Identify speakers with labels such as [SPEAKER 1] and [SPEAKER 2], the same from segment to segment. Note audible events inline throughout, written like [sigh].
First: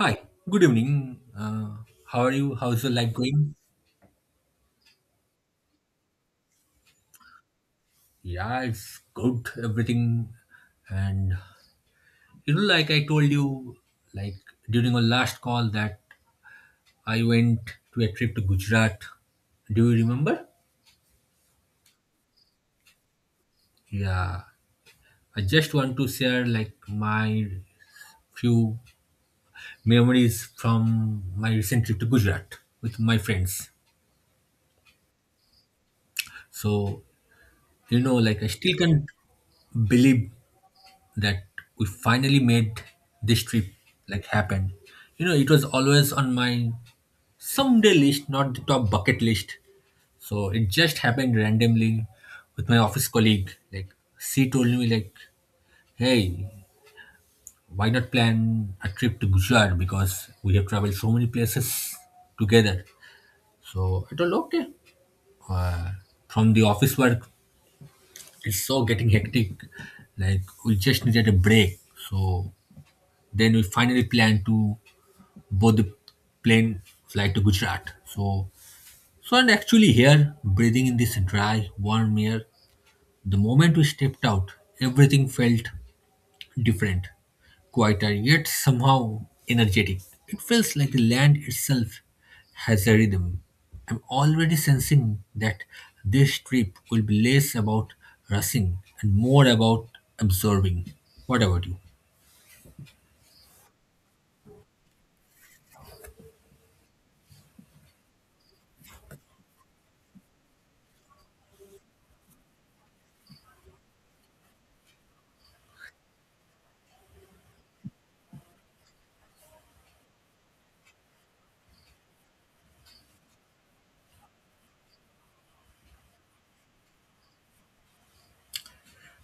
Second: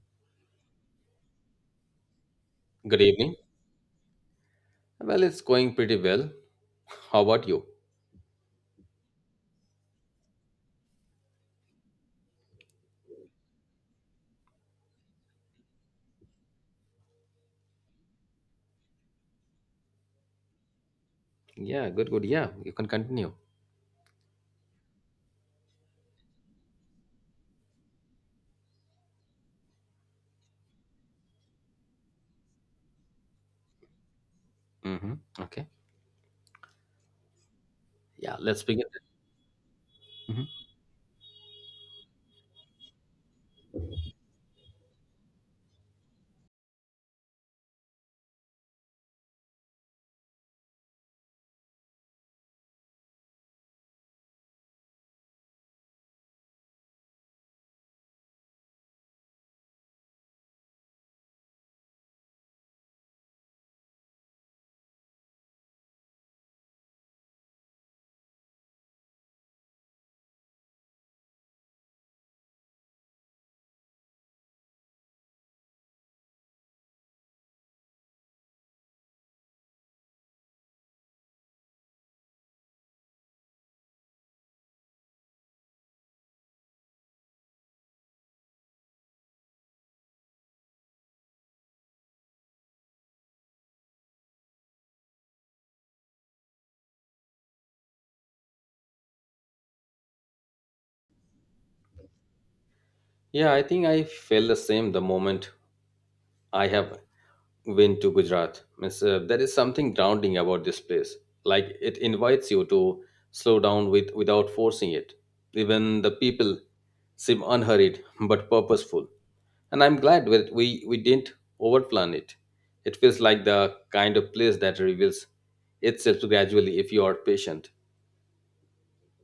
[SPEAKER 1] Hi, good evening. How are you? How's your
[SPEAKER 2] Good
[SPEAKER 1] life
[SPEAKER 2] evening.
[SPEAKER 1] going?
[SPEAKER 2] Well, it's going pretty well. How about you?
[SPEAKER 1] Yeah, it's good, everything. And like I told you, like during our last call, that I went to a trip to Gujarat. Do you remember?
[SPEAKER 2] Yeah, good, good. Yeah, you can continue.
[SPEAKER 1] Yeah, I just want to share like my few memories from my recent trip to Gujarat with my friends.
[SPEAKER 2] Hmm. Okay.
[SPEAKER 1] So,
[SPEAKER 2] Yeah,
[SPEAKER 1] like I
[SPEAKER 2] let's
[SPEAKER 1] still
[SPEAKER 2] begin.
[SPEAKER 1] can't believe
[SPEAKER 2] Mhm.
[SPEAKER 1] that we finally made this trip like happen. It was always on my someday list, not the top bucket list. So it just happened randomly with my office colleague. Like she told me like, hey, why not plan a trip to Gujarat because we have traveled so many places together. So I told okay. Uh, from the office work, it's so getting hectic. Like we just needed a break. So then we finally planned to Both the plane flight to Gujarat. So and actually here, breathing in this dry, warm air, the moment we stepped out, everything felt different, quieter, yet somehow energetic. It feels like the land itself has a rhythm. I'm already sensing that this trip will be less about rushing and more about observing. What about you?
[SPEAKER 2] Yeah, I think I feel the same the moment I have went to Gujarat. Means, there is something grounding about this place. Like it invites you to slow down with without forcing it. Even the people seem unhurried but purposeful. And I'm glad that we didn't overplan it. It feels like the kind of place that reveals itself gradually if you are patient.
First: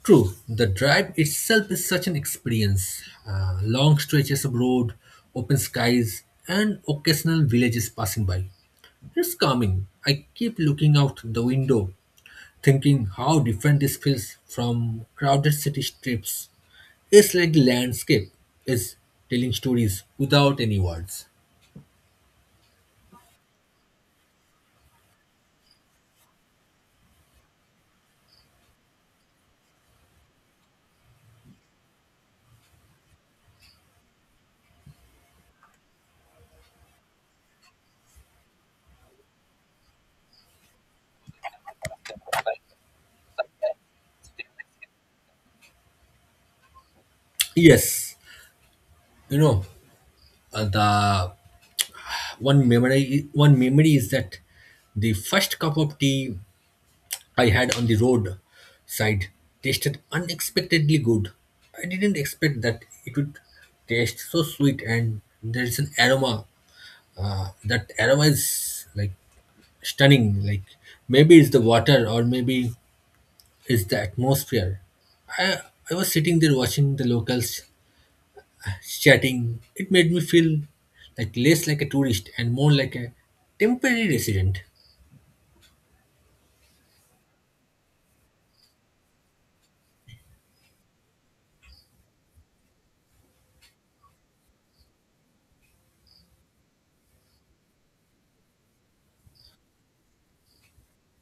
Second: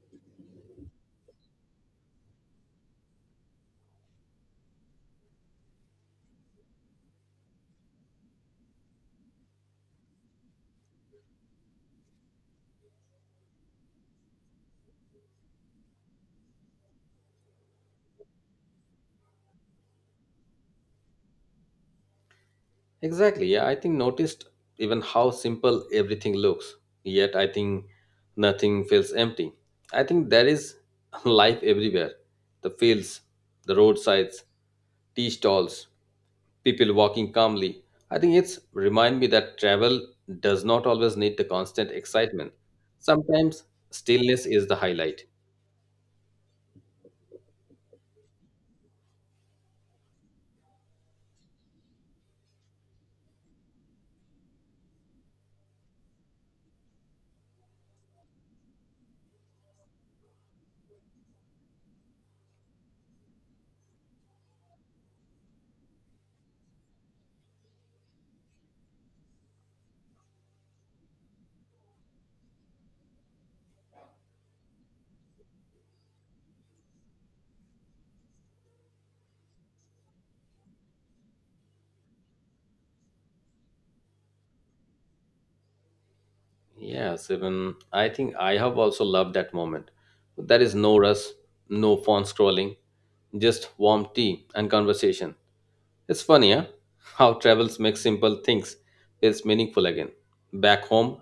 [SPEAKER 1] True, the drive itself is such an experience. Long stretches of road, open skies, and occasional villages passing by. It's calming. I keep looking out the window, thinking how different this feels from crowded city strips. It's like the landscape is telling stories without any words.
[SPEAKER 2] Exactly. Yeah, I think noticed even how simple everything looks. Yet I think nothing feels empty. I think there is [laughs] life everywhere. The fields, the roadsides, tea stalls, people walking calmly. I think it's remind me that travel does not always need the constant excitement. Sometimes stillness is the highlight.
[SPEAKER 1] Yes, you know, the one memory is that the first cup of tea I had on the road side tasted unexpectedly good. I didn't expect that it would taste so sweet, and there is an aroma. That aroma is like stunning. Like maybe it's the water, or maybe it's the atmosphere. I I was sitting there watching the locals chatting. It made me feel like less like a tourist and more like a temporary resident.
[SPEAKER 2] Yes, even I think I have also loved that moment. There is no rush, no phone scrolling, just warm tea and conversation. It's funny, huh? How travels make simple things feels meaningful again. Back home,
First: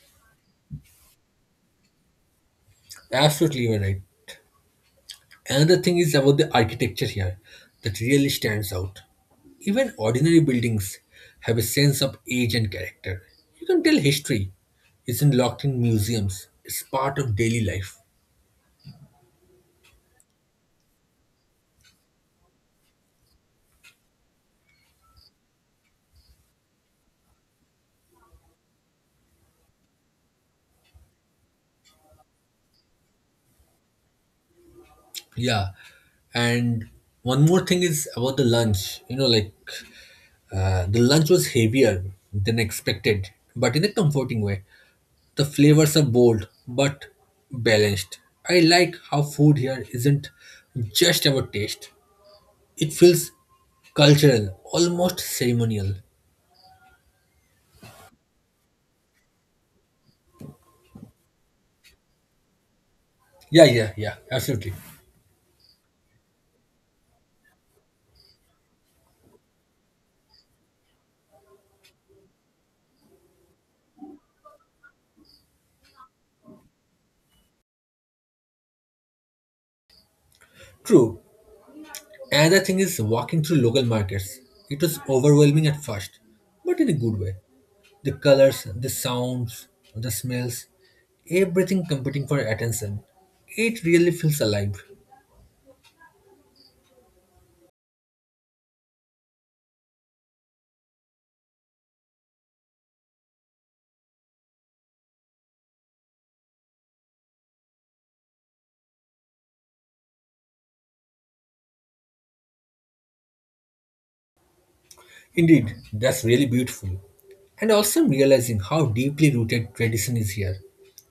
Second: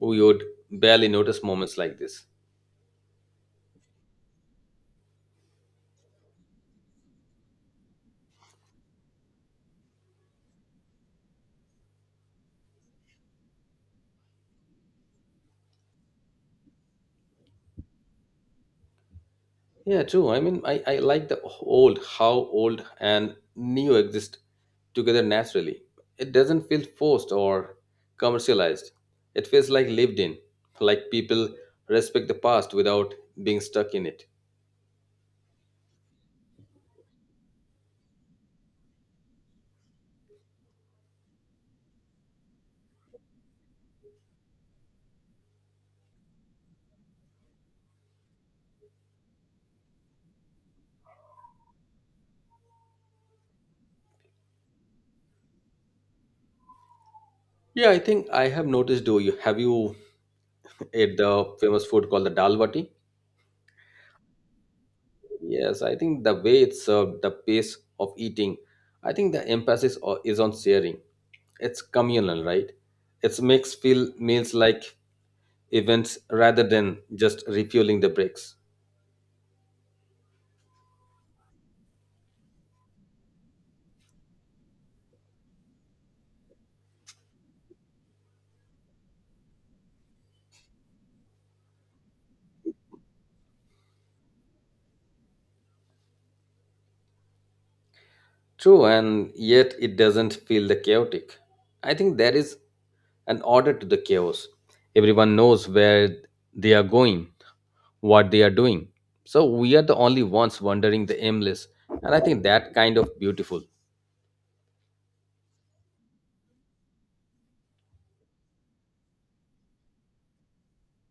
[SPEAKER 2] we would barely notice moments like this.
[SPEAKER 1] Absolutely, you're right. Another thing is about the architecture here that really stands out. Even ordinary buildings have a sense of age and character. You can tell history isn't locked in museums, it's part of daily life.
[SPEAKER 2] Yeah, true. I mean, I like the old, how old and neo exist together naturally. It doesn't feel forced or commercialized. It feels like lived in, like people respect the past without being stuck in it.
[SPEAKER 1] Yeah, and one more thing is about the lunch. Like the lunch was heavier than expected, but in a comforting way. The flavors are bold but balanced. I like how food here isn't just about taste. It feels cultural, almost ceremonial.
[SPEAKER 2] Yeah, I think I have noticed. Do you have you [laughs] ate the famous food called the dal bati?
[SPEAKER 1] Yeah, yeah, yeah, absolutely.
[SPEAKER 2] Yes, I think the way it's served, the pace of eating, I think the emphasis is on sharing. It's communal, right? It makes feel meals like events rather than just refueling the brakes.
[SPEAKER 1] True. Another thing is walking through local markets. It was overwhelming at first, but in a good way. The colors, the sounds, the smells, everything competing for attention. It really feels alive.
[SPEAKER 2] True, and yet it doesn't feel the chaotic. I think there is an order to the chaos. Everyone knows where they are going, what they are doing. So we are the only ones wandering the aimless, and I think that kind of beautiful.
[SPEAKER 1] Indeed, that's really beautiful. And also I'm realizing how deeply rooted tradition is here.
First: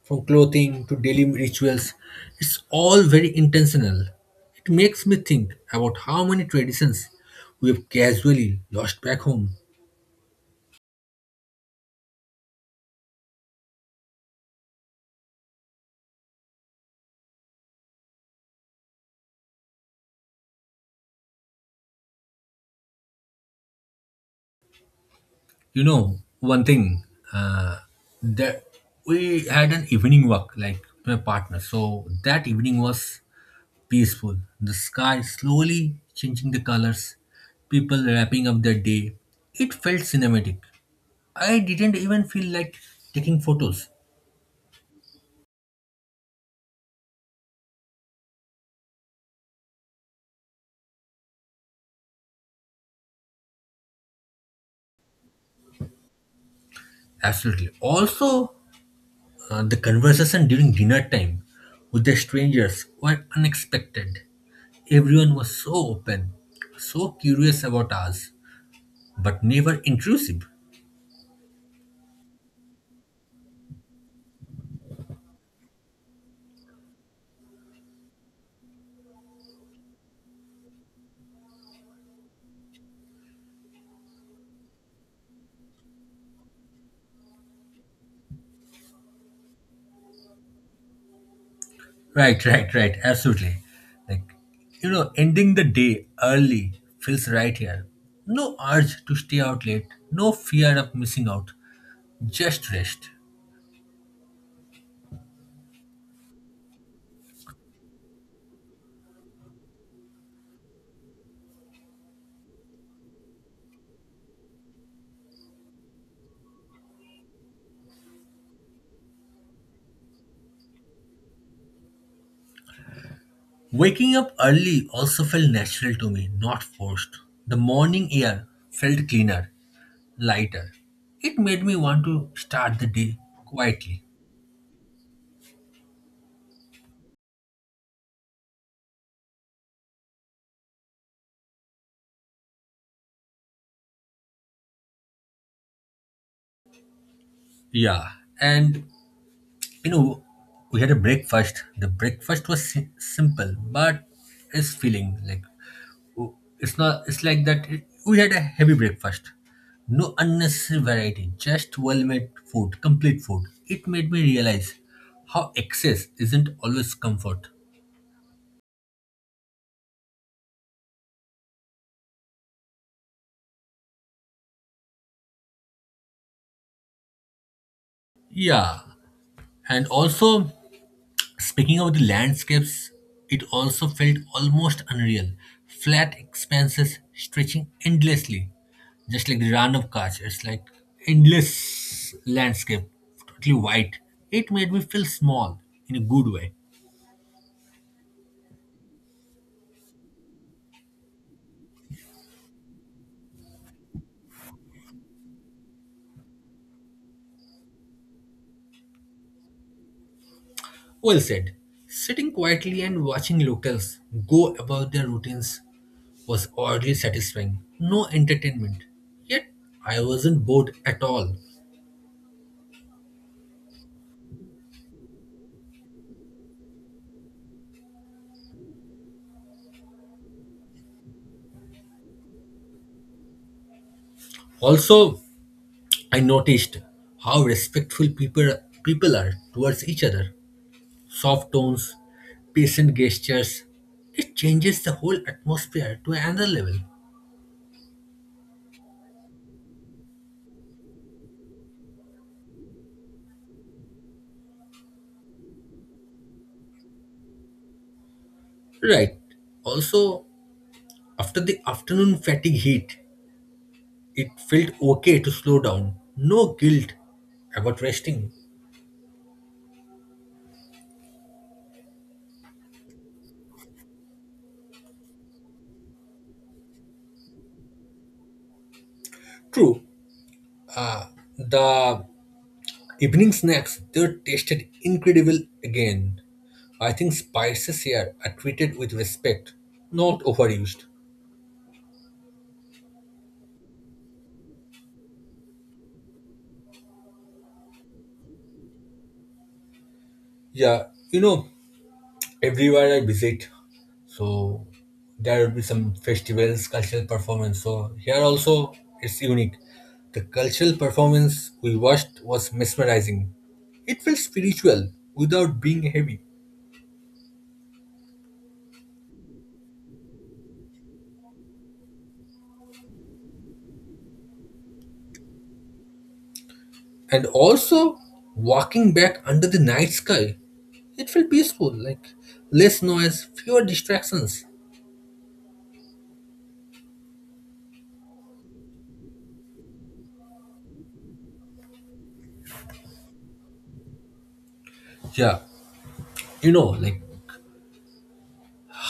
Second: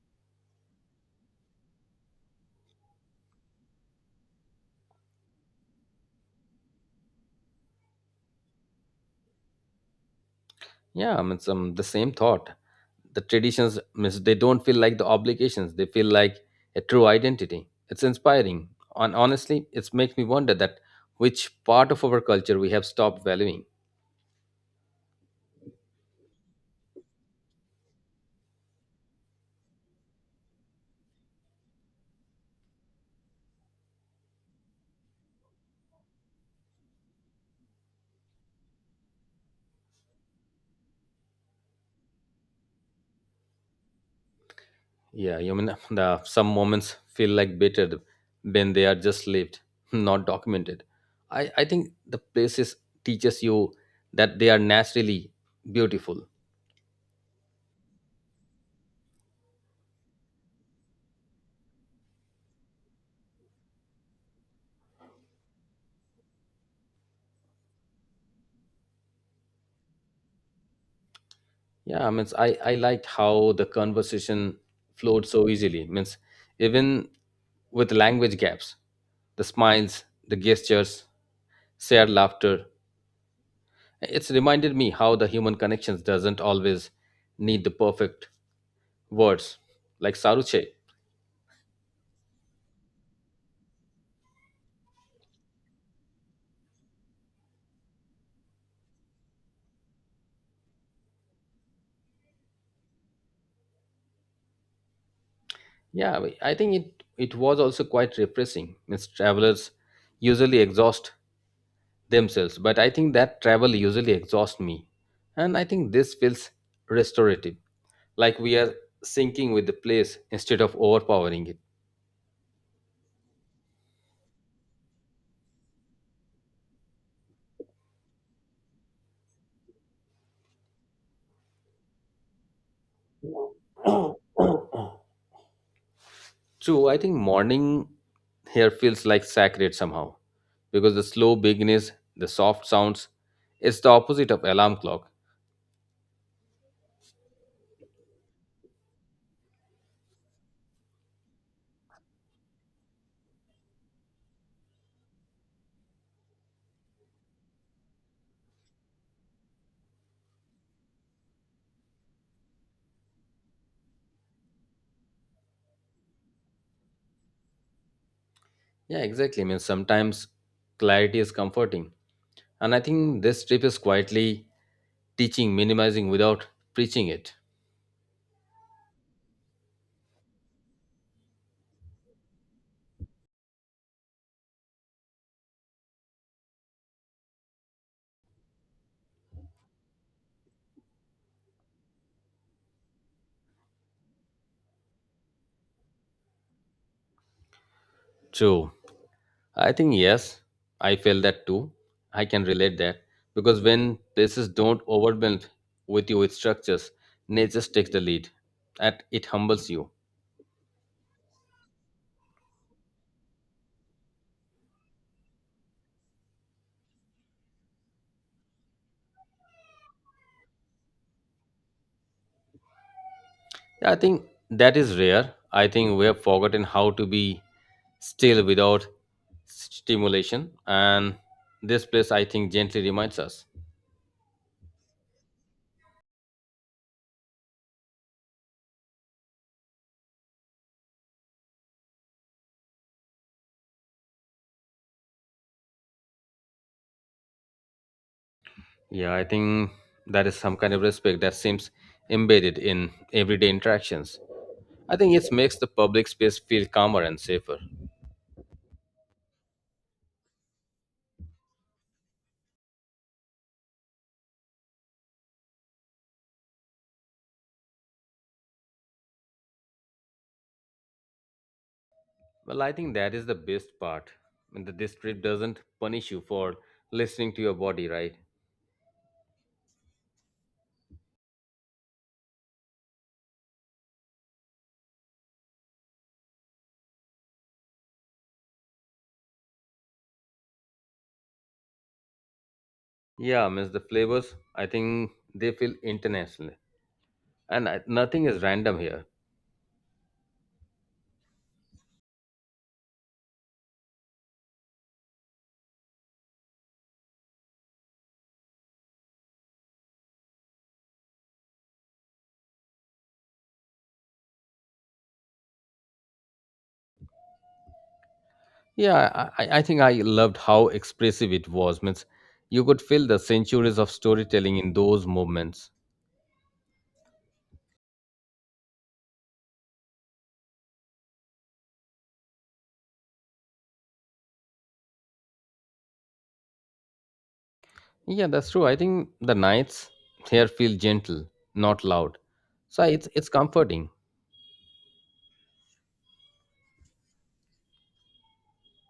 [SPEAKER 1] From clothing to daily rituals, it's all very intentional. It makes me think about how many traditions we have casually lost back home.
[SPEAKER 2] Yeah, I mean, some the same thought. The traditions, means they don't feel like the obligations. They feel like a true identity. It's inspiring, and honestly, it makes me wonder that which part of our culture we have stopped valuing.
[SPEAKER 1] One thing, uh, that we had an evening walk, like with my partner. So that evening was peaceful. The sky slowly changing the colors, people wrapping up their day. It felt cinematic. I didn't even feel like taking photos.
[SPEAKER 2] Yeah, you mean [laughs] the some moments feel like bitter when they are just lived, [laughs] not documented. I think the places teaches you that they are naturally beautiful.
[SPEAKER 1] Absolutely. Also, the conversation during dinner time with the strangers were unexpected. Everyone was so open, so curious about us, but never intrusive.
[SPEAKER 2] Yeah, I means I liked how the conversation flowed so easily. Means even with language gaps, the smiles, the gestures, shared laughter. It's reminded me how the human connections doesn't always need the perfect words, like Saruche.
[SPEAKER 1] Right, right, right. Absolutely. Like, ending the day early feels right here. No urge to stay out late, no fear of missing out, just rest.
[SPEAKER 2] Yeah, I think it was also quite refreshing. Means travelers usually exhaust themselves, but I think that travel usually exhausts me, and I think this feels restorative. Like we are syncing with the place instead of overpowering it.
[SPEAKER 1] Waking up early also felt natural to me, not forced. The morning air felt cleaner, lighter. It made me want to start the day quietly.
[SPEAKER 2] True, I think morning here feels like sacred somehow because the slow beginnings, the soft sounds, it's the opposite of alarm clock.
[SPEAKER 1] Yeah, and you know, we had a breakfast. The breakfast was simple, but it's feeling like It's not. It's like that. We had a heavy breakfast. No unnecessary variety. Just well-made food. Complete food. It made me realize how excess isn't always comfort.
[SPEAKER 2] Yeah, exactly. I mean, sometimes clarity is comforting. And I think this trip is quietly teaching minimizing without preaching it.
[SPEAKER 1] Yeah. And also, speaking of the landscapes, it also felt almost unreal. Flat expanses stretching endlessly, just like the run of cars. It's like endless landscape, totally white. It made me feel small in a good way.
[SPEAKER 2] True. I think yes, I feel that too. I can relate that because when places don't overwhelm with you with structures, nature takes the lead and it humbles you.
[SPEAKER 1] Well said. Sitting quietly and watching locals go about their routines was oddly satisfying. No entertainment. Yet I wasn't bored at all.
[SPEAKER 2] I think that is rare. I think we have forgotten how to be still without stimulation, and this place I think gently reminds us.
[SPEAKER 1] Also, I noticed how respectful people are towards each other. Soft tones, patient gestures. It changes the whole atmosphere to another level.
[SPEAKER 2] Yeah, I think that is some kind of respect that seems embedded in everyday interactions. I think it makes the public space feel calmer and safer.
[SPEAKER 1] Right. Also, after the afternoon fatigue heat, it felt okay to slow down. No guilt about resting.
[SPEAKER 2] Well, I think that is the best part. And that this trip doesn't punish you for listening to your body, right?
[SPEAKER 1] True, the evening snacks they tasted incredible again. I think spices here are treated with respect, not overused.
[SPEAKER 2] Yeah, miss the flavors. I think they feel international, and I, nothing is random here.
[SPEAKER 1] Yeah, you know, everywhere I visit, so there will be some festivals, cultural performance. So here also it's unique. The cultural performance we watched was mesmerizing. It felt spiritual without being heavy.
[SPEAKER 2] Yeah, I think I loved how expressive it was. Means you could feel the centuries of storytelling in those moments.
[SPEAKER 1] And also walking back under the night sky, it felt peaceful, like less noise, fewer distractions.
[SPEAKER 2] Yeah, that's true. I think the nights here feel gentle, not loud. So it's comforting.
[SPEAKER 1] Yeah, like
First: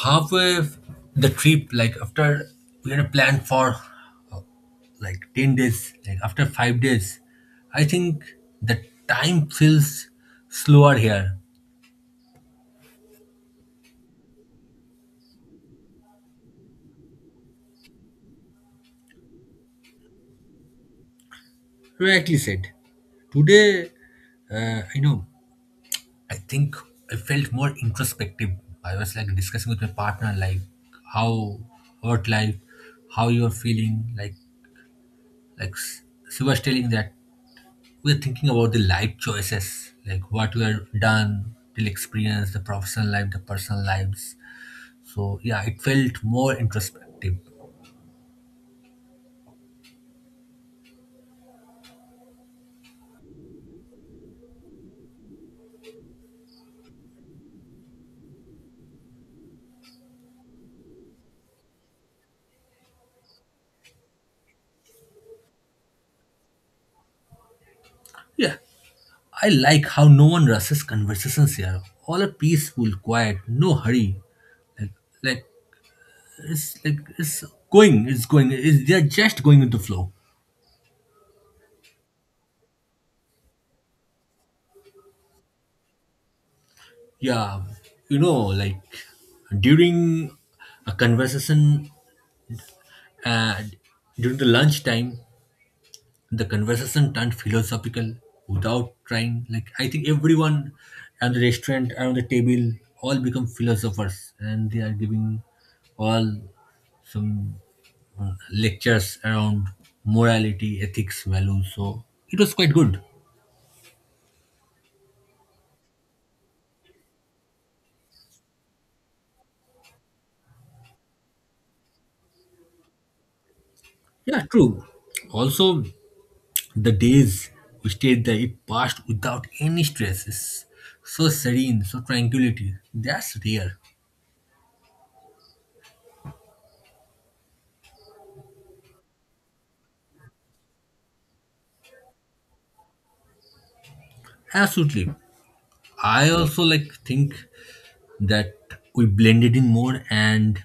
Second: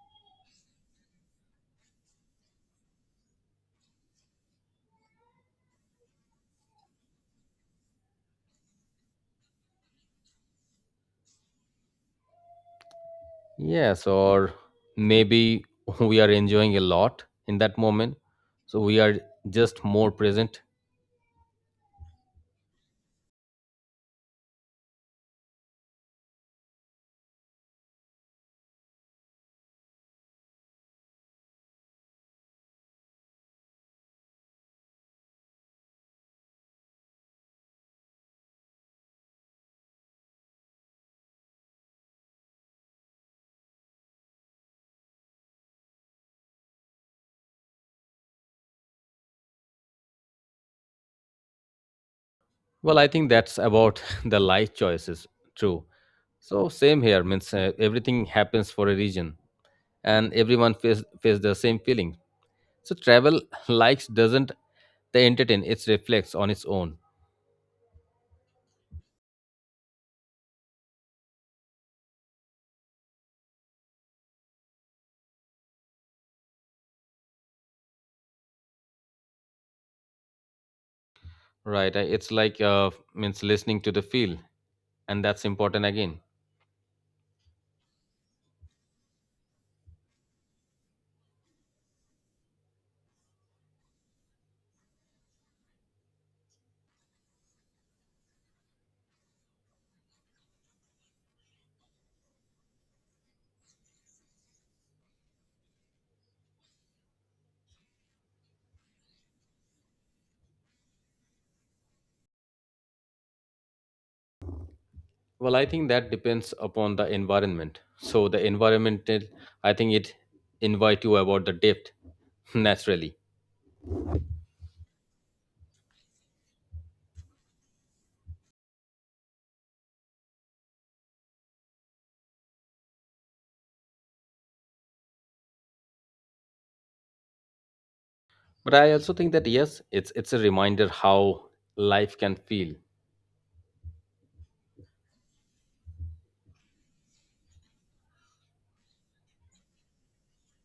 [SPEAKER 1] halfway the trip, like after we had planned for uh, like 10 days, like after 5 days, I think the time feels slower here.
[SPEAKER 2] Yes, or maybe [laughs] we are enjoying a lot in that moment. So we are just more present.
[SPEAKER 1] Rightly said. Today, uh, i know I think I felt more introspective. I was like discussing with my partner, like how about life, how you're feeling. Like, she was telling that we're thinking about the life choices, like what we are done, till experience, the professional life, the personal lives. So yeah, it felt more introspective.
[SPEAKER 2] Well, I think that's about [laughs] the life choices. True. So same here means everything happens for a reason and everyone face the same feeling. So travel [laughs] likes doesn't the entertain, it reflects on its own.
[SPEAKER 1] Yeah, I like how no one rushes conversations here. All are peaceful, quiet, no hurry. Like, like it's like they're just going with the flow.
[SPEAKER 2] Right. It's like means listening to the feel and that's important again.
[SPEAKER 1] Yeah, like during a conversation, uh, during the lunchtime, the conversation turned philosophical without trying, like I think everyone at the restaurant around the table all become philosophers and they are giving all some lectures around morality ethics values, so it was quite good.
[SPEAKER 2] Well, I think that depends upon the environment. So the environmental, I think it invite you about the depth [laughs] naturally.
[SPEAKER 1] Yeah, true. Also, the days we stayed there, it passed without any stresses. So serene, so tranquility. That's rare.
[SPEAKER 2] But I also think that yes, it's a reminder how life can feel.
[SPEAKER 1] Absolutely. I also like think that we blended in more and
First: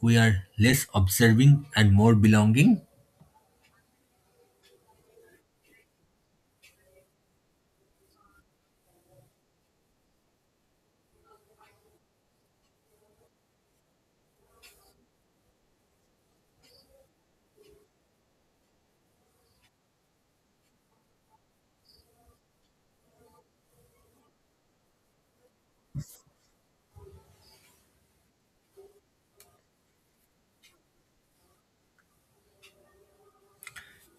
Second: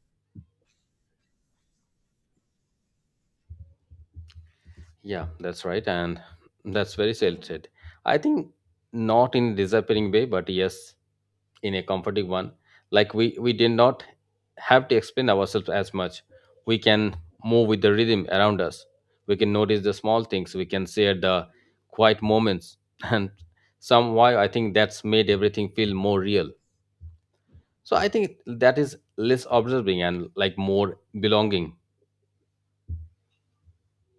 [SPEAKER 1] we are less observing and more belonging.
[SPEAKER 2] Yeah, that's right. And that's very well said. I think not in disappearing way, but yes, in a comforting one. Like we did not have to explain ourselves as much. We can move with the rhythm around us. We can notice the small things. We can share the quiet moments. [laughs] And somehow I think that's made everything feel more real. So I think that is less observing and like more belonging.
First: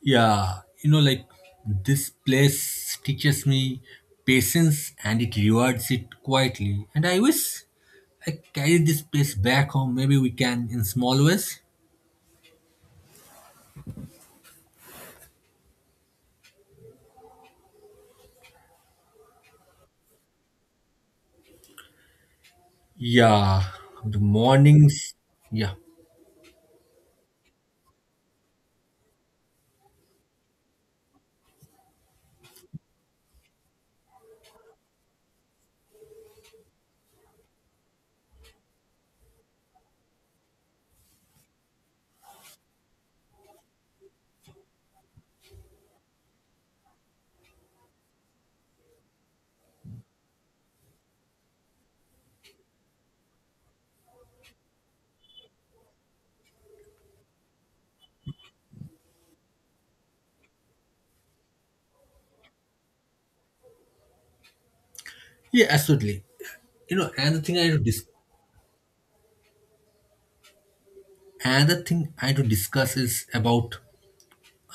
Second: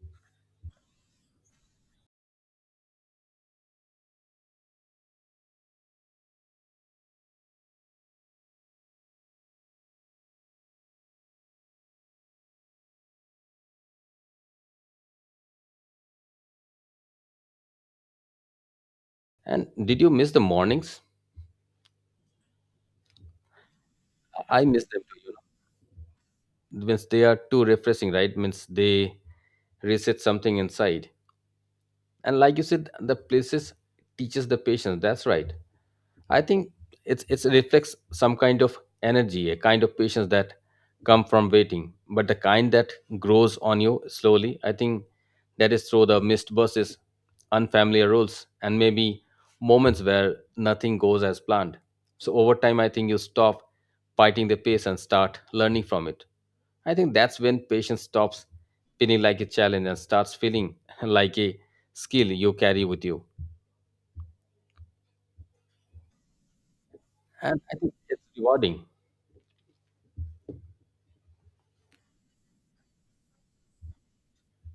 [SPEAKER 1] Yeah, like this place teaches me patience and it rewards it quietly. And I wish I carry this place back home. Maybe we can in small ways.
[SPEAKER 2] And did you miss the mornings?
[SPEAKER 1] Yeah, the
[SPEAKER 2] I miss them
[SPEAKER 1] mornings.
[SPEAKER 2] too.
[SPEAKER 1] Yeah,
[SPEAKER 2] Means they are too refreshing, right? Means they reset something inside, and like you said, the places teaches the patience, that's right. I think it's it reflects some kind of energy, a kind of patience that come from waiting, but the kind that grows on you slowly. I think that is through the missed buses, unfamiliar roles, and maybe moments where nothing goes as planned. So over time, I think you stop fighting the pace and start learning from it. I think that's when patience stops feeling like a challenge and starts feeling [laughs] like a skill you carry with you.
[SPEAKER 1] yeah, absolutely. You know, another thing
[SPEAKER 2] And
[SPEAKER 1] I had
[SPEAKER 2] I
[SPEAKER 1] to
[SPEAKER 2] think
[SPEAKER 1] dis-
[SPEAKER 2] it's rewarding.
[SPEAKER 1] Another thing I had to discuss is about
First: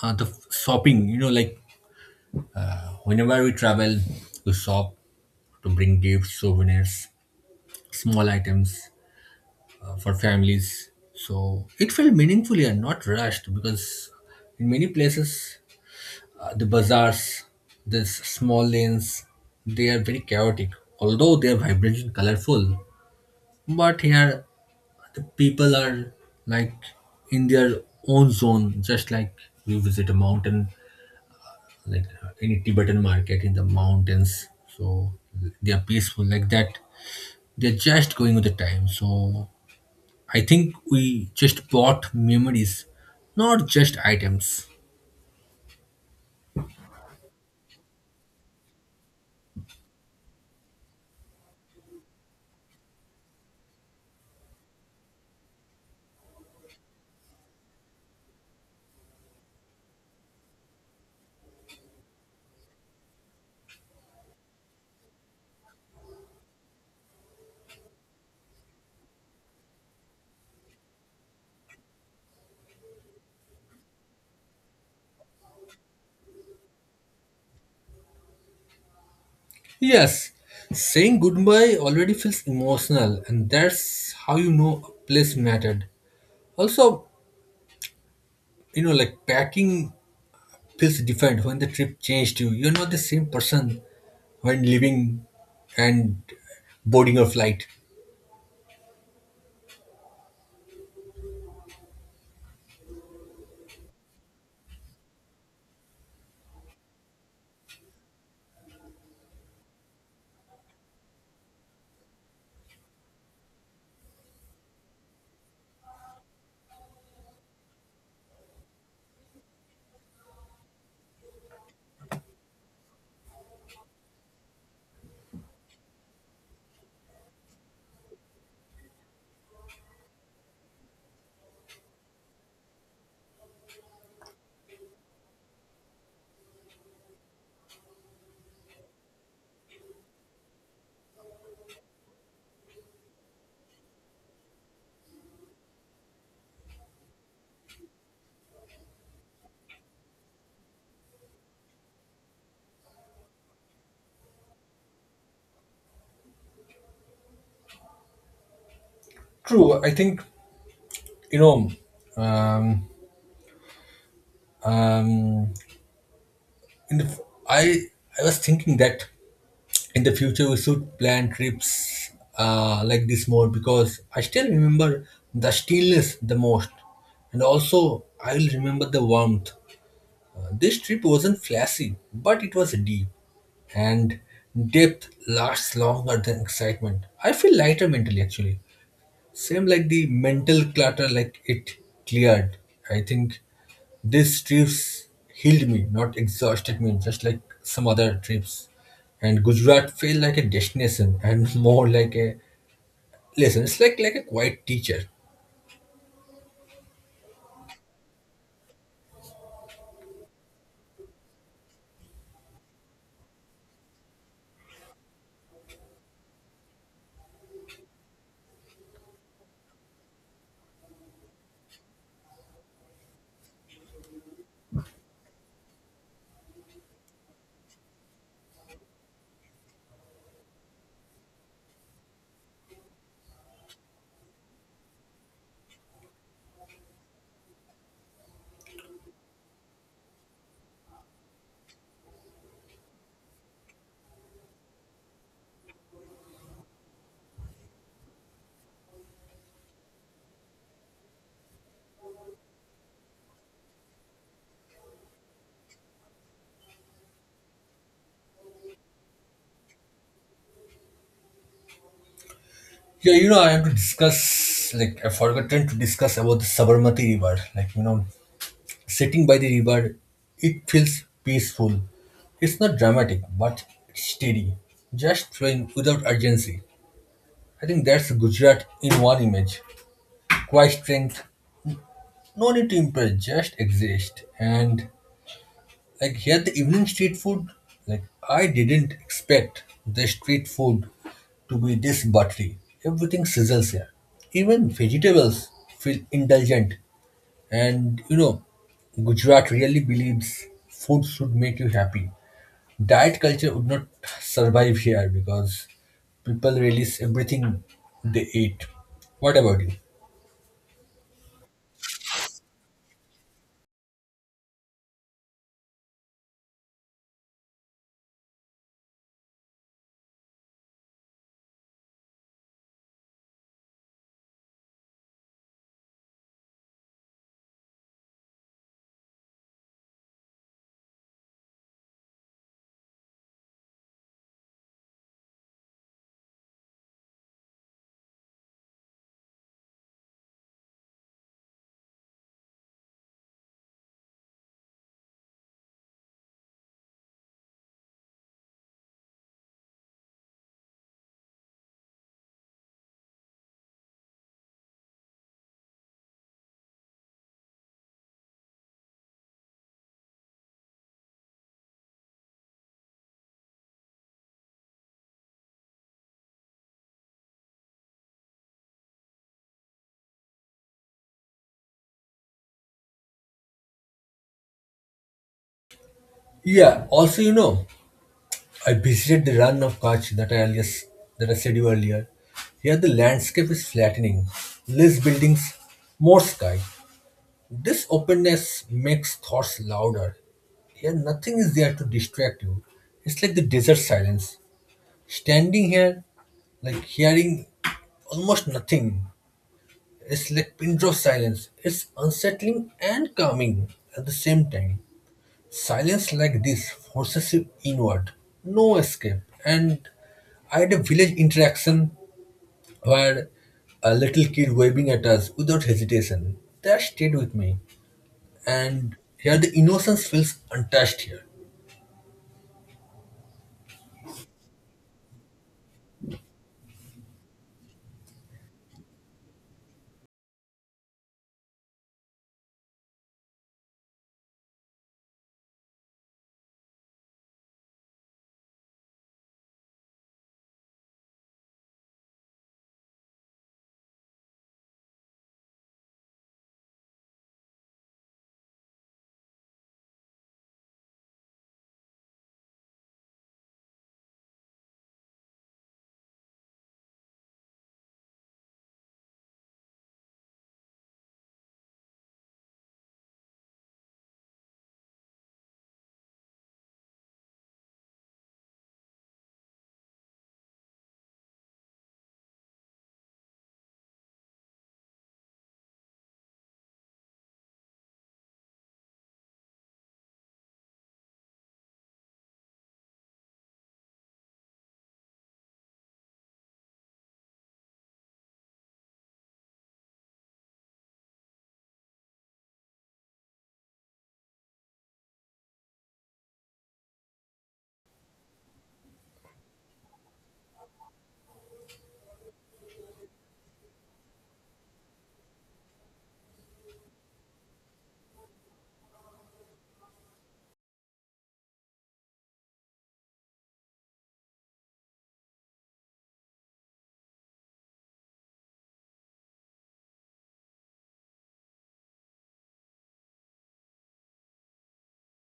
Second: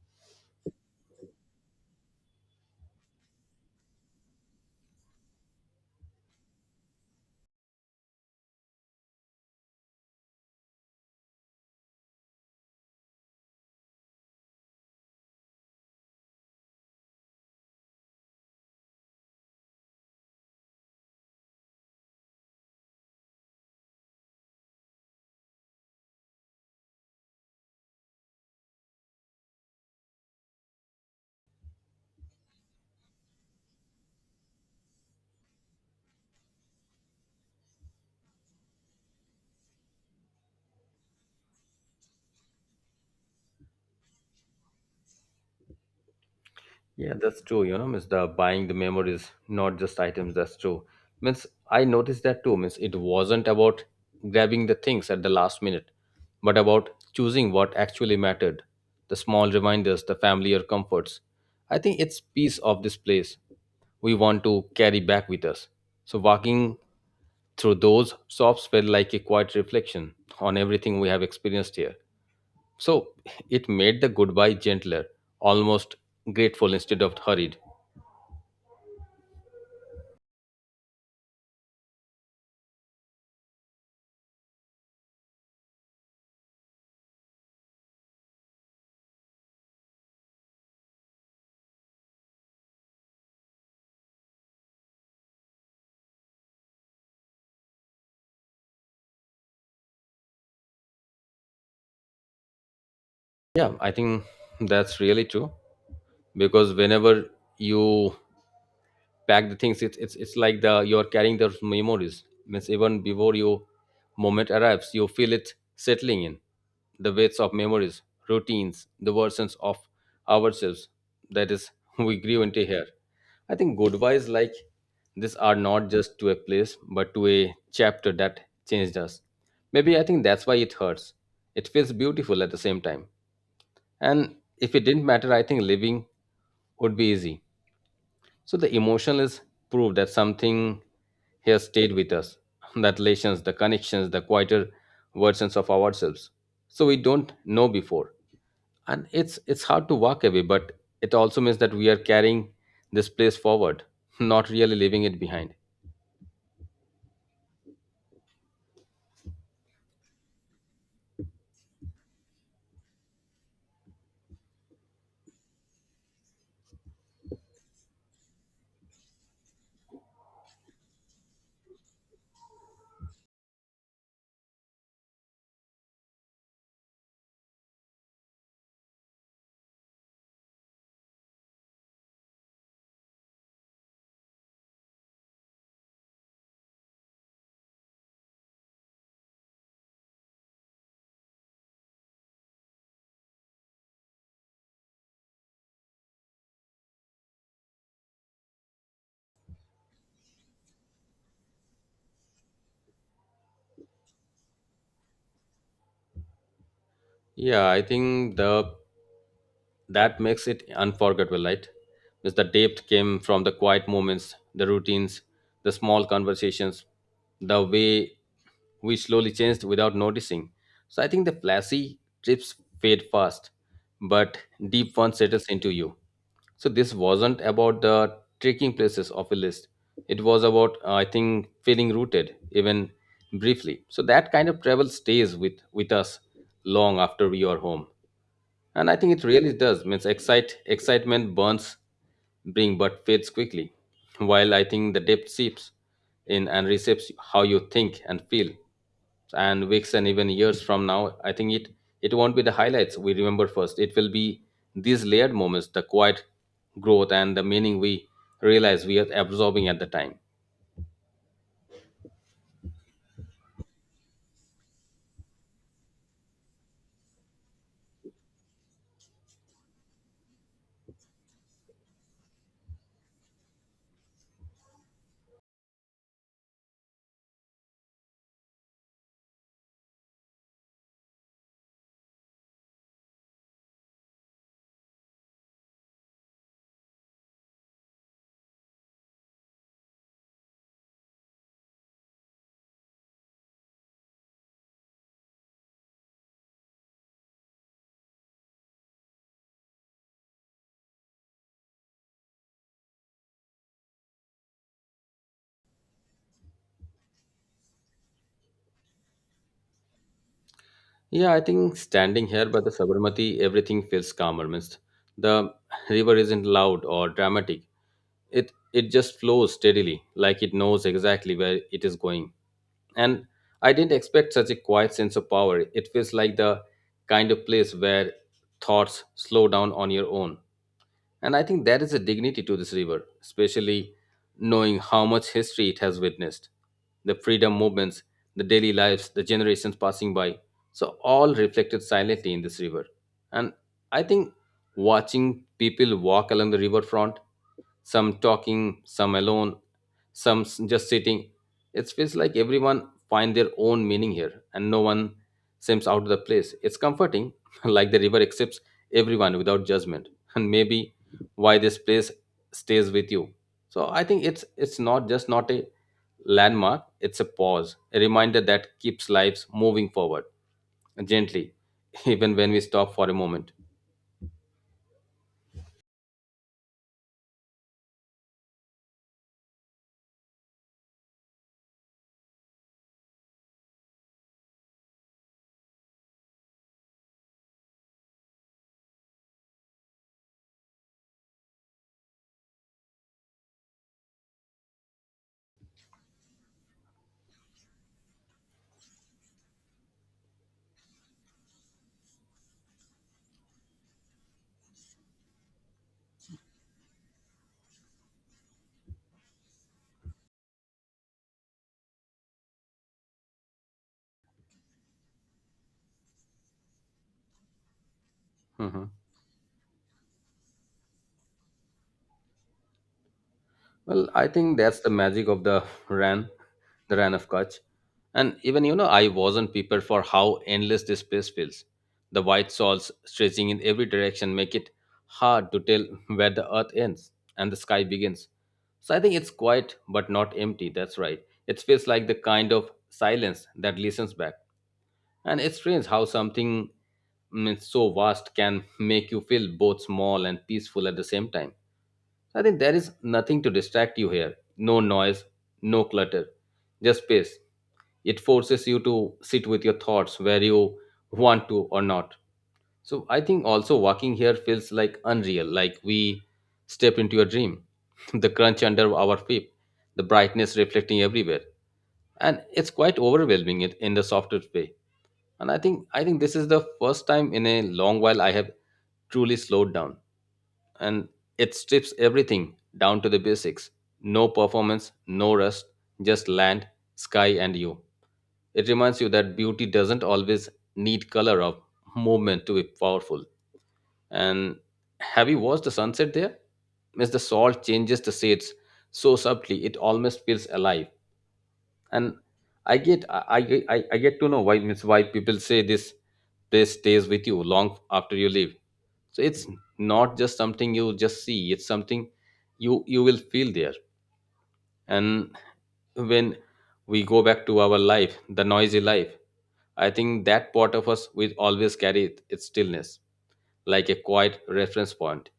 [SPEAKER 1] the shopping. Like whenever we travel, we shop to bring gifts, souvenirs, small items for families. So it felt meaningful and not rushed because in many places the bazaars, the small lanes, they are very chaotic. Although they are vibrant and colorful, but here people are like in their own zone, just like you visit a mountain, like any Tibetan market in the mountains. So they are peaceful like that. They're just going with the time. So I think we just bought memories, not just items.
[SPEAKER 2] Yeah, that's true. You know, means the buying the memories, not just items. That's true. Means I noticed that too. Means it wasn't about grabbing the things at the last minute, but about choosing what actually mattered. The small reminders, the familiar comforts. I think it's piece of this place we want to carry back with us. So walking through those shops felt like a quiet reflection on everything we have experienced here. So it made the goodbye gentler, almost grateful instead of hurried.
[SPEAKER 1] Yes, saying goodbye already feels emotional, and that's how you know a place mattered. Also, like packing feels different when the trip changed you. You're not the same person when leaving and boarding a flight.
[SPEAKER 2] Yeah, I think that's really true because whenever you pack the things, it's like the you're carrying the memories. Means even before your moment arrives, you feel it settling in the weights of memories, routines, the versions of ourselves that is [laughs] we grew into here. I think goodbyes like this are not just to a place but to a chapter that changed us. Maybe I think that's why it hurts. It feels beautiful at the same time. And if it didn't matter, I think living would be easy. So the emotional is proof that something has stayed with us, [laughs] that relations, the connections, the quieter versions of ourselves. So we don't know before. And it's hard to walk away, but it also means that we are carrying this place forward, [laughs] not really leaving it behind.
[SPEAKER 1] True, I think you know. Um, um, in the, I I was thinking that in the future we should plan trips like this more because I still remember the stillness the most, and also I will remember the warmth. This trip wasn't flashy, but it was deep, and depth lasts longer than excitement. I feel lighter mentally actually. Same like the mental clutter, like it cleared. I think these trips healed me, not exhausted me, just like some other trips. And Gujarat felt like a destination and [laughs] more like a lesson. It's like a quiet teacher.
[SPEAKER 2] Yeah, I think the that makes it unforgettable, right? Because the depth came from the quiet moments, the routines, the small conversations, the way we slowly changed without noticing. So I think the flashy trips fade fast, but deep one settles into you. So this wasn't about the trekking places of a list. It was about, I think, feeling rooted, even briefly. So that kind of travel stays with us long after we are home. And I think it really does. Means excitement burns bring but fades quickly, while I think the depth seeps in and receives how you think and feel. And weeks and even years from now, I think it won't be the highlights we remember first. It will be these layered moments, the quiet growth, and the meaning we realize we are absorbing at the time.
[SPEAKER 1] Yeah, I have to discuss like I forgotten to discuss about the Sabarmati River. Like you know, sitting by the river, it feels peaceful. It's not dramatic, but it's steady, just flowing without urgency. I think that's Gujarat in one image. Quiet strength, no need to impress, just exist. And like here, the evening street food, like I didn't expect the street food to be this buttery. Everything sizzles here. Even vegetables feel indulgent. And you know, Gujarat really believes food should make you happy. Diet culture would not survive here because people release everything they eat. What about you?
[SPEAKER 2] Yeah, I think standing here by the Sabarmati, everything feels calmer. Means the river isn't loud or dramatic. It just flows steadily, like it knows exactly where it is going. And I didn't expect such a quiet sense of power. It feels like the kind of place where thoughts slow down on your own. And I think there is a dignity to this river, especially knowing how much history it has witnessed: the freedom movements, the daily lives, the generations passing by. So all reflected silently in this river. And I think watching people walk along the riverfront, some talking, some alone, just sitting. It feels like everyone find their own meaning here and no one seems out of the place. It's comforting, [laughs] like the river accepts everyone without judgment. [laughs] And maybe why this place stays with you. So I think it's not just not a landmark, it's a pause, a reminder that keeps lives moving forward gently, [laughs] even when we stop for a moment.
[SPEAKER 1] Yeah, also I visited the run of Kutch that I said you earlier. Here the landscape is flattening. Less buildings, more sky. This openness makes thoughts louder. Here nothing is there to distract you. It's like the desert silence. Standing here, like hearing almost nothing, it's like pin drop silence. It's unsettling and calming at the same time. Silence like this forces you inward, no escape. And I had a village interaction where a little kid waving at us without hesitation. That stayed with me.
[SPEAKER 2] Mhm.
[SPEAKER 1] And here the innocence feels untouched here.
[SPEAKER 2] Well, I think that's the magic of the [laughs] Ran, the Ran of Kutch. And even, you know, I wasn't prepared for how endless this place feels. The white salts stretching in every direction make it hard to tell where the earth ends and the sky begins. So I think it's quiet but not empty, that's right. It feels like the kind of silence that listens back. And it's strange how something so vast can make you feel both small and peaceful at the same time. So, I think there is nothing to distract you here. No noise, no clutter, just space. It forces you to sit with your thoughts where you want to or not. So I think also walking here feels like unreal, like we step into a dream. [laughs] The crunch under our feet, the brightness reflecting everywhere. And it's quite overwhelming it in the softer way. And I think this is the first time in a long while I have truly slowed down, and it strips everything down to the basics. No performance, no rust, just land, sky, and you. It reminds you that beauty doesn't always need color or movement to be powerful. And have you watched the sunset there? Miss, the salt changes the shades so subtly it almost feels alive. And I get I get to know why, miss, why people say this place stays with you long after you leave. So it's not just something you just see, it's something you will feel there. And when we go back to our life, the noisy life, I think that part of us will always carry it, its stillness, like a quiet reference point.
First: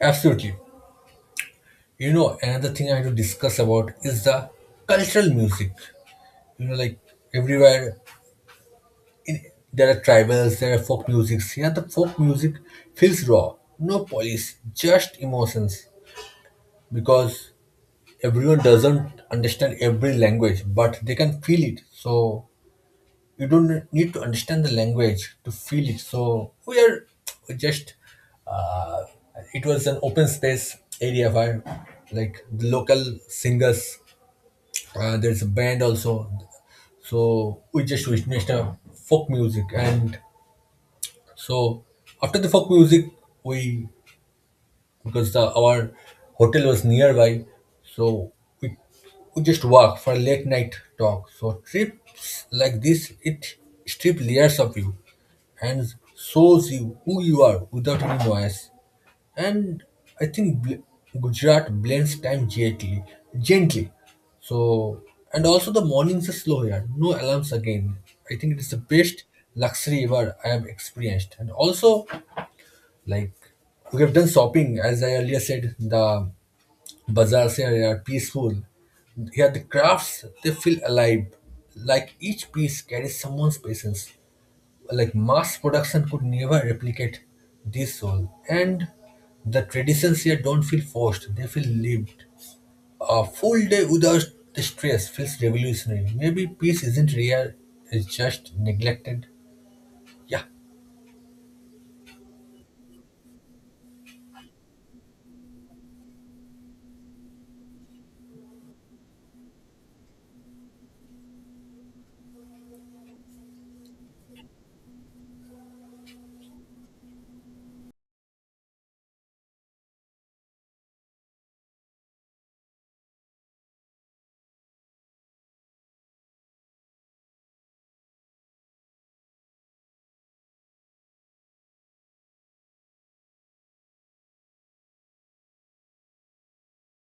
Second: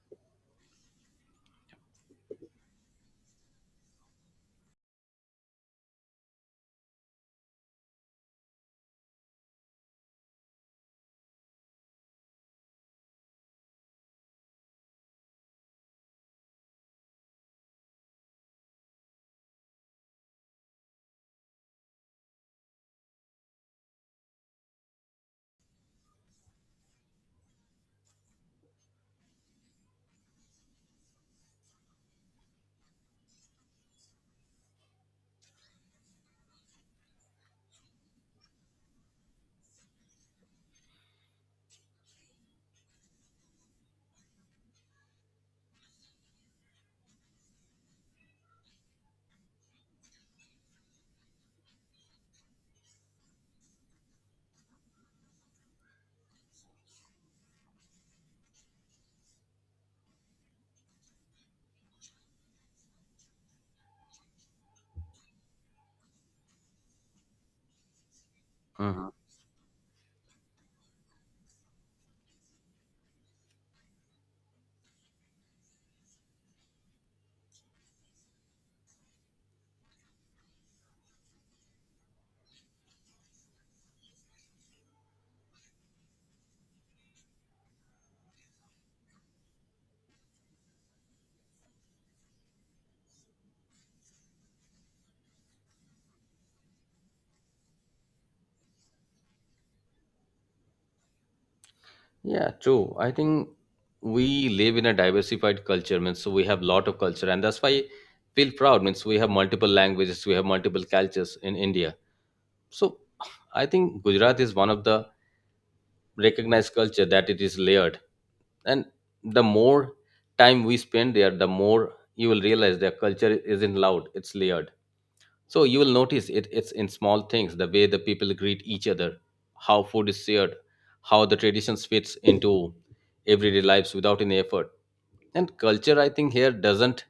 [SPEAKER 1] Absolutely. Another thing I had to discuss about is the cultural music. You know, like, everywhere there are tribals, there are folk music. Here the folk music feels raw, no polish, just emotions. Because everyone doesn't understand every language, but they can feel it. So you don't need to understand the language to feel it. So we are just, it was an open space area where, like, the local singers, there's a band also. So we just witnessed a folk music. And so after the folk music, we, because our hotel was nearby, so we, just walk for late night talk. So trips like this, it strip layers of you and shows you who you are without any noise. And I think Gujarat blends time gently. So, and also the mornings are slow here, no alarms again. I think it is the
[SPEAKER 2] Mhm.
[SPEAKER 1] best luxury ever I have experienced. And also, like, we have done shopping. As I earlier said, the bazaars here are peaceful, here the crafts, they feel alive, like each piece carries someone's patience, like mass production could never replicate this soul. And the traditions here don't feel forced, they feel lived. A full day without the stress feels revolutionary. Maybe peace isn't rare, it's just neglected, yeah.
[SPEAKER 2] Yeah, true. I think we live in a diversified culture, means so we have lot of culture, and that's why I feel proud. Means we have multiple languages, we have multiple cultures in India. So I think Gujarat is one of the recognize culture that it is layered. And the more time we spend there, the more you will realize their culture isn't loud, it's layered. So you will notice it's in small things, the way the people greet each other, how food is shared, how the traditions fits into everyday lives without any effort. And culture, I think, here doesn't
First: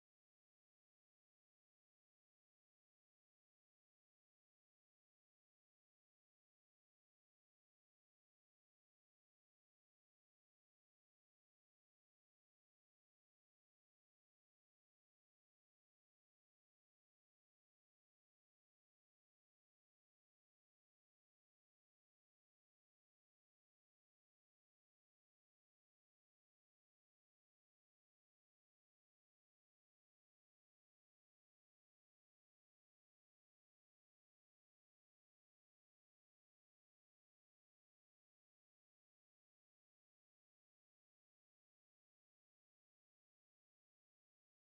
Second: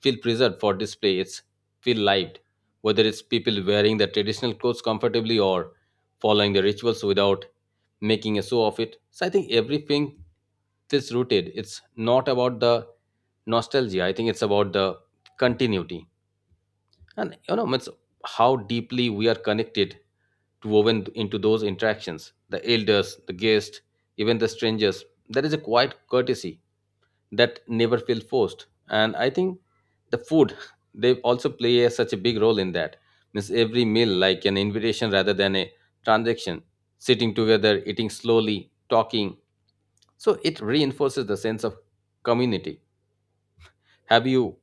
[SPEAKER 2] feel preserved for display. It's feel lived, whether it's people wearing the traditional clothes comfortably or following the rituals without making a show of it. So I think everything feels rooted. It's not about the nostalgia. I think it's about the continuity. And you know, it's how deeply we are connected to woven into those interactions. The elders, the guests, even the strangers. There is a quiet courtesy that never feel forced. And I think the food [laughs] they also play a, such a big role in that. Means every meal like an invitation rather than a transaction, sitting together, eating slowly, talking, so it reinforces the sense of community. Have you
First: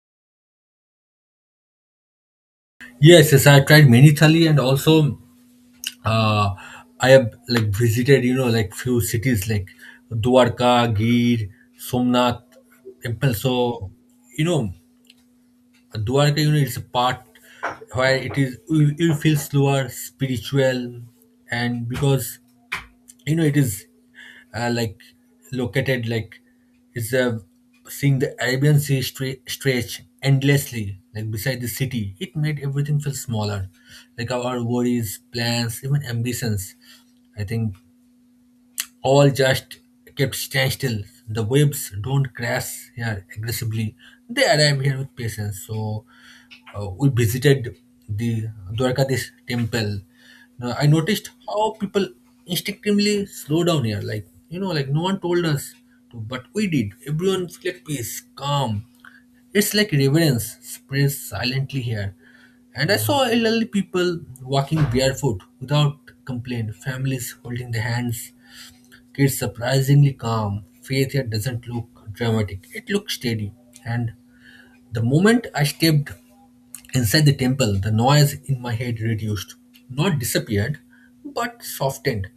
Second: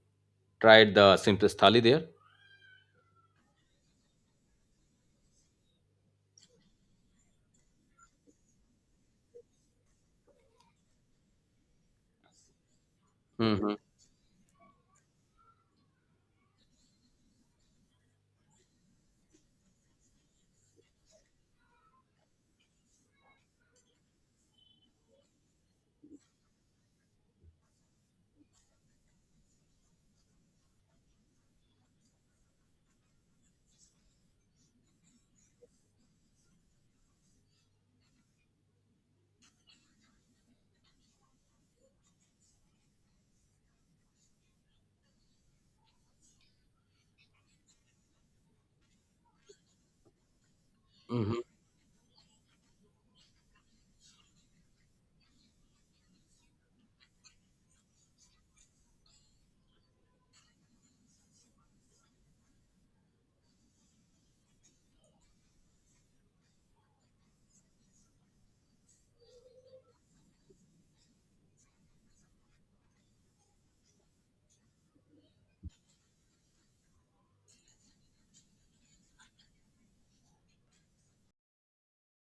[SPEAKER 2] tried the simplest thali there?
[SPEAKER 1] Yes, yes, I tried many thali. And also uh, I have, like, visited, you know, like, few cities like Dwarka, Gir, Somnath temple. So,
[SPEAKER 2] Mm-hmm.
[SPEAKER 1] you know, Dwarka, you know, it's a part where it is you feel slower, spiritual. And because, you know, it is, like, located, like, it's seeing the Arabian Sea stretch endlessly, like, beside the city. It made everything feel smaller, like our worries, plans, even ambitions, I think, all just kept standstill. The waves don't crash here aggressively. They arrive here with patience. So we visited the Dwarkadish temple. Now, I noticed
[SPEAKER 2] Mm-hmm.
[SPEAKER 1] how people instinctively slow down here. Like, you know, like, no one told us to, but we did. Everyone felt peace, calm. It's like reverence spreads silently here. And I saw elderly people walking barefoot without complaint, families holding their hands, it's surprisingly calm. Faith here doesn't look dramatic. It looks steady. And the moment I stepped inside the temple, the noise in my head reduced. Not disappeared, but softened.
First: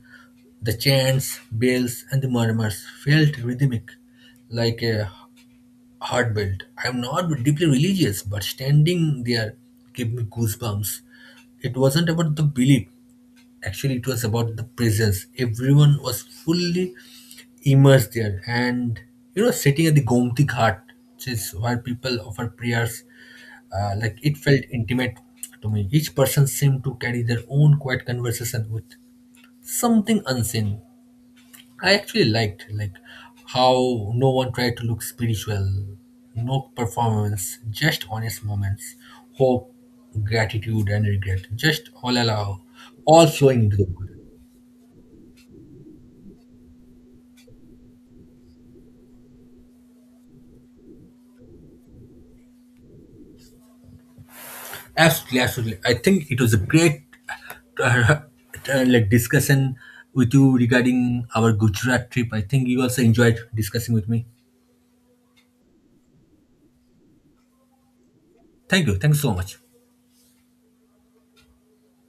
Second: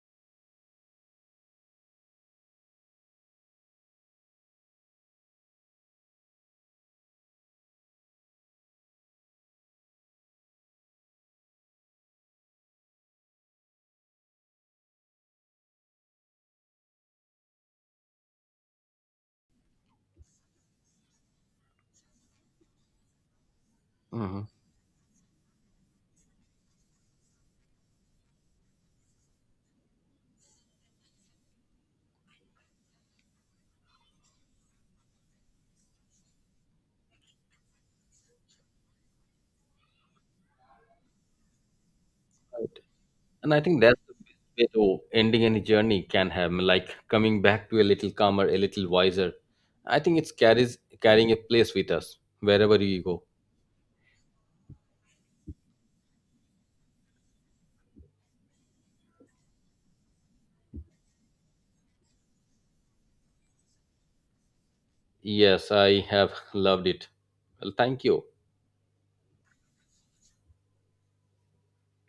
[SPEAKER 1] The chants, bells, and the murmurs felt rhythmic, like a heartbeat. I'm not deeply religious, but standing there gave me goosebumps. It wasn't about the belief, actually it was about the presence. Everyone was fully immersed there. And you know, sitting at the Gomti Ghat, which is where people offer prayers, like, it
[SPEAKER 2] Mm-hmm.
[SPEAKER 1] felt intimate to me. Each person seemed to carry their own quiet conversation with something unseen. I actually liked, like, how no one tried to look spiritual. No performance, just honest moments. Hope, gratitude, and regret just all allow, all
[SPEAKER 2] And I
[SPEAKER 1] flowing into
[SPEAKER 2] think
[SPEAKER 1] the
[SPEAKER 2] that's
[SPEAKER 1] world.
[SPEAKER 2] the best way to ending any journey can have, like coming back to a little calmer, a little wiser. I think it's carries carrying a place with us wherever you go.
[SPEAKER 1] Absolutely, absolutely. I think it was a great uh, [laughs] like, discussion with you regarding our Gujarat trip. I think you also enjoyed discussing with me.
[SPEAKER 2] Yes, I have loved it. Well, thank you.
[SPEAKER 1] Thank you. Thanks so much.